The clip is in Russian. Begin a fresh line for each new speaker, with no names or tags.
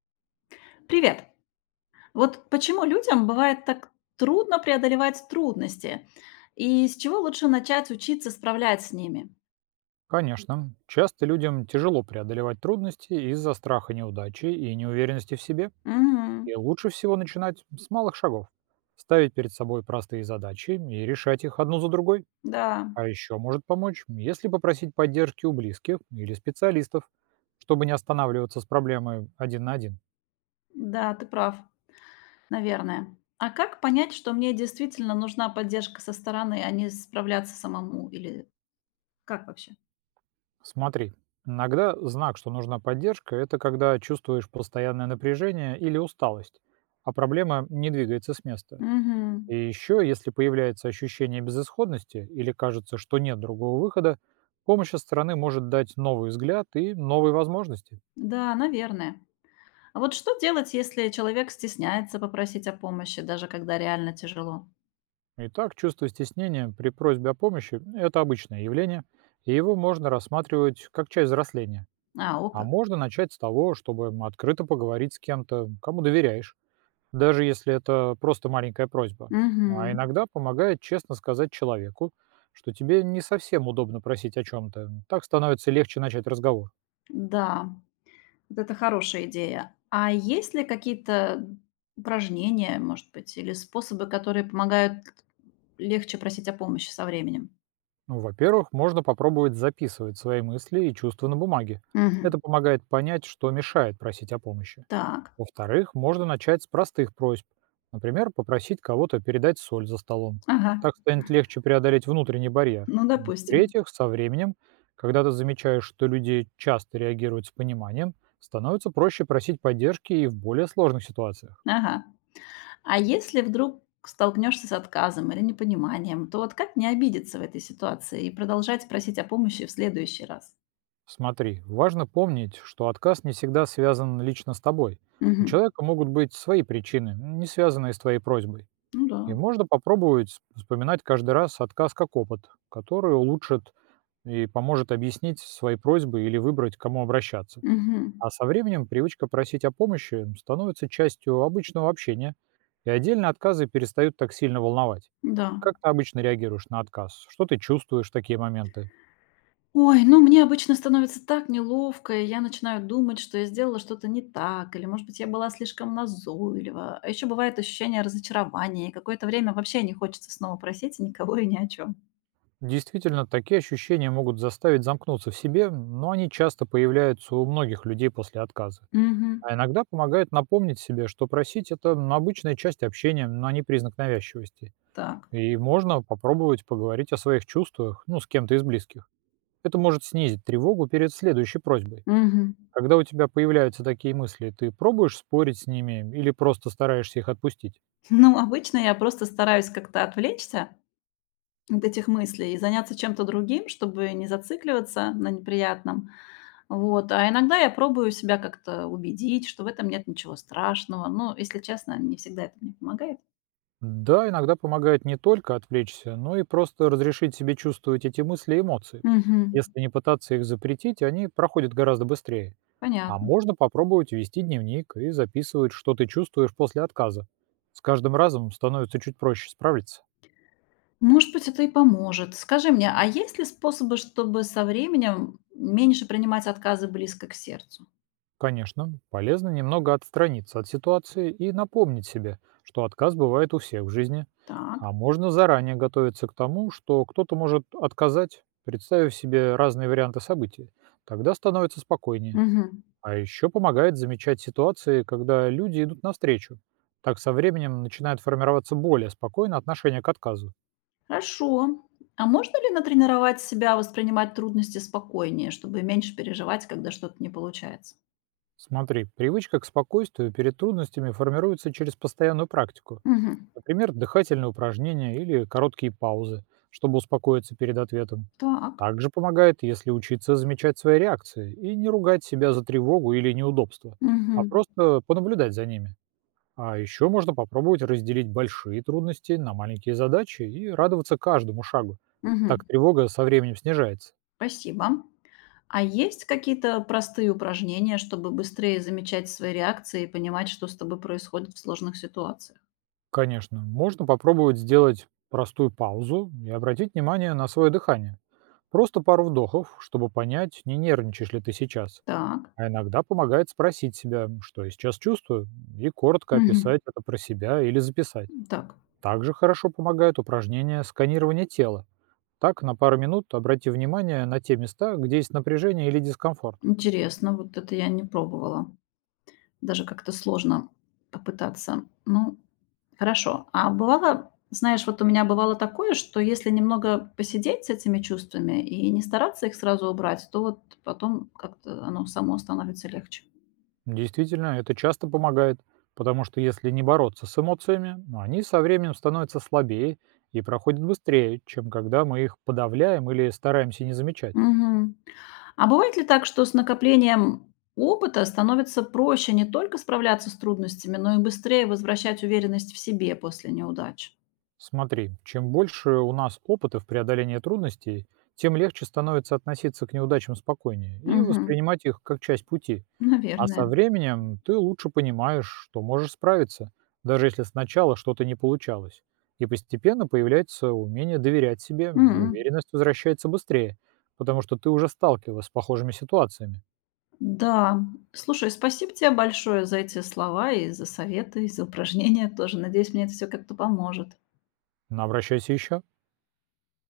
Привет. Вот почему людям бывает так трудно преодолевать трудности? И с чего лучше начать учиться справляться с ними?
Конечно, часто людям тяжело преодолевать трудности из-за страха неудачи и неуверенности в себе.
Мгм.
И лучше всего начинать с малых шагов. Ставить перед собой простые задачи и решать их одну за другой.
Да,
А еще может помочь, если попросить поддержки у близких или специалистов, чтобы не останавливаться с проблемой один на один.
да, ты прав, наверное. А как понять, что мне действительно нужна поддержка со стороны, а не справляться самому? Или как вообще?
Смотри, иногда знак, что нужна поддержка, это когда чувствуешь постоянное напряжение или усталость, а проблема не двигается с места.
Мгм.
И еще, если появляется ощущение безысходности или кажется, что нет другого выхода, помощь со стороны может дать новый взгляд и новые возможности.
Да, наверное. А вот что делать, если человек стесняется попросить о помощи, даже когда реально тяжело?
Итак, чувство стеснения при просьбе о помощи – это обычное явление, и его можно рассматривать как часть взросления.
А, о
А
как.
можно начать с того, чтобы открыто поговорить с кем-то, кому доверяешь, даже если это просто маленькая просьба. Ну, а
Мгм.
иногда помогает честно сказать человеку, что тебе не совсем удобно просить о чем-то. Так становится легче начать разговор.
Да, вот это хорошая идея. А есть ли какие-то упражнения, может быть, или способы, которые помогают легче просить о помощи со временем?
Ну, во-первых, можно попробовать записывать свои мысли и чувства на бумаге.
Мгм.
Это помогает понять, что мешает просить о помощи.
Так.
Во-вторых, можно начать с простых просьб. Например, попросить кого-то передать соль за столом.
Ага.
Так станет легче преодолеть внутренний барьер.
Ну, допустим.
В-третьих, со временем, когда ты замечаешь, что люди часто реагируют с пониманием, становится проще просить поддержки и в более сложных ситуациях.
Ага. А если вдруг столкнешься с отказом или непониманием, то вот как не обидеться в этой ситуации и продолжать просить о помощи в следующий раз?
Смотри, важно помнить, что отказ не всегда связан лично с тобой. У
Мгм.
человека могут быть свои причины, не связанные с твоей просьбой.
Ну да.
И можно попробовать вспоминать каждый раз отказ как опыт, который улучшит и поможет объяснить свои просьбы или выбрать, к кому обращаться.
Мгм.
А со временем привычка просить о помощи становится частью обычного общения, и отдельно отказы перестают так сильно волновать.
Да.
Как ты обычно реагируешь на отказ? Что ты чувствуешь в такие моменты?
Ой, ну мне обычно становится так неловко, и я начинаю думать, что я сделала что-то не так, или, может быть, я была слишком назойлива. А еще бывает ощущение разочарования, и какое-то время вообще не хочется снова просить никого и ни о чем.
Действительно, такие ощущения могут заставить замкнуться в себе, но они часто появляются у многих людей после отказа.
Угу.
А иногда помогает напомнить себе, что просить это, ну, обычная часть общения, но не признак навязчивости.
Так.
И можно попробовать поговорить о своих чувствах, ну, с кем-то из близких. Это может снизить тревогу перед следующей просьбой.
Мгм.
Когда у тебя появляются такие мысли, ты пробуешь спорить с ними или просто стараешься их отпустить?
Ну, обычно я просто стараюсь как-то отвлечься от этих мыслей и заняться чем-то другим, чтобы не зацикливаться на неприятном. Вот. А иногда я пробую себя как-то убедить, что в этом нет ничего страшного. Но, если честно, не всегда это мне помогает.
Да, иногда помогает не только отвлечься, но и просто разрешить себе чувствовать эти мысли и эмоции.
Мгм.
Если не пытаться их запретить, они проходят гораздо быстрее. А
Понятно.
можно попробовать вести дневник и записывать, что ты чувствуешь после отказа. С каждым разом становится чуть проще справиться.
Может быть, это и поможет. Скажи мне, а есть ли способы, чтобы со временем меньше принимать отказы близко к сердцу?
Конечно, полезно немного отстраниться от ситуации и напомнить себе, что отказ бывает у всех в жизни.
Так.
А можно заранее готовиться к тому, что кто-то может отказать, представив себе разные варианты событий. Тогда становится спокойнее.
Мгм.
А еще помогает замечать ситуации, когда люди идут навстречу. Так со временем начинает формироваться более спокойное отношение к отказу.
Хорошо. А можно ли натренировать себя воспринимать трудности спокойнее, чтобы меньше переживать, когда что-то не получается?
Смотри, привычка к спокойствию перед трудностями формируется через постоянную практику.
Мгм.
Например, дыхательные упражнения или короткие паузы, чтобы успокоиться перед ответом.
Так.
Также помогает, если учиться замечать свои реакции и не ругать себя за тревогу или неудобство, а
Мгм.
просто понаблюдать за ними. А еще можно попробовать разделить большие трудности на маленькие задачи и радоваться каждому шагу. Так
Мгм.
тревога со временем снижается.
Спасибо. А есть какие-то простые упражнения, чтобы быстрее замечать свои реакции и понимать, что с тобой происходит в сложных ситуациях?
Конечно, можно попробовать сделать простую паузу и обратить внимание на свое дыхание. Просто пару вдохов, чтобы понять, не нервничаешь ли ты сейчас.
Так.
А иногда помогает спросить себя, что я сейчас чувствую, и коротко
Мгм.
описать это про себя или записать.
Так.
Также хорошо помогает упражнение сканирования тела. Так, на пару минут обрати внимание на те места, где есть напряжение или дискомфорт.
Интересно, вот это я не пробовала. Даже как-то сложно попытаться. Ну, хорошо. А бывало, знаешь, вот у меня бывало такое, что если немного посидеть с этими чувствами и не стараться их сразу убрать, то вот потом как-то оно само становится легче.
Действительно, это часто помогает, потому что если не бороться с эмоциями, ну, они со временем становятся слабее и проходят быстрее, чем когда мы их подавляем или стараемся не замечать.
Мгм. А бывает ли так, что с накоплением опыта становится проще не только справляться с трудностями, но и быстрее возвращать уверенность в себе после неудач?
Смотри, чем больше у нас опыта в преодолении трудностей, тем легче становится относиться к неудачам спокойнее и
Мгм.
воспринимать их как часть пути. А со
Наверное.
временем ты лучше понимаешь, что можешь справиться, даже если сначала что-то не получалось. И постепенно появляется умение доверять себе, и
М.
уверенность возвращается быстрее, потому что ты уже сталкивалась с похожими ситуациями.
Да, слушай, спасибо тебе большое за эти слова и за советы, и за упражнения тоже. Надеюсь, мне это все как-то поможет.
Но обращайся еще.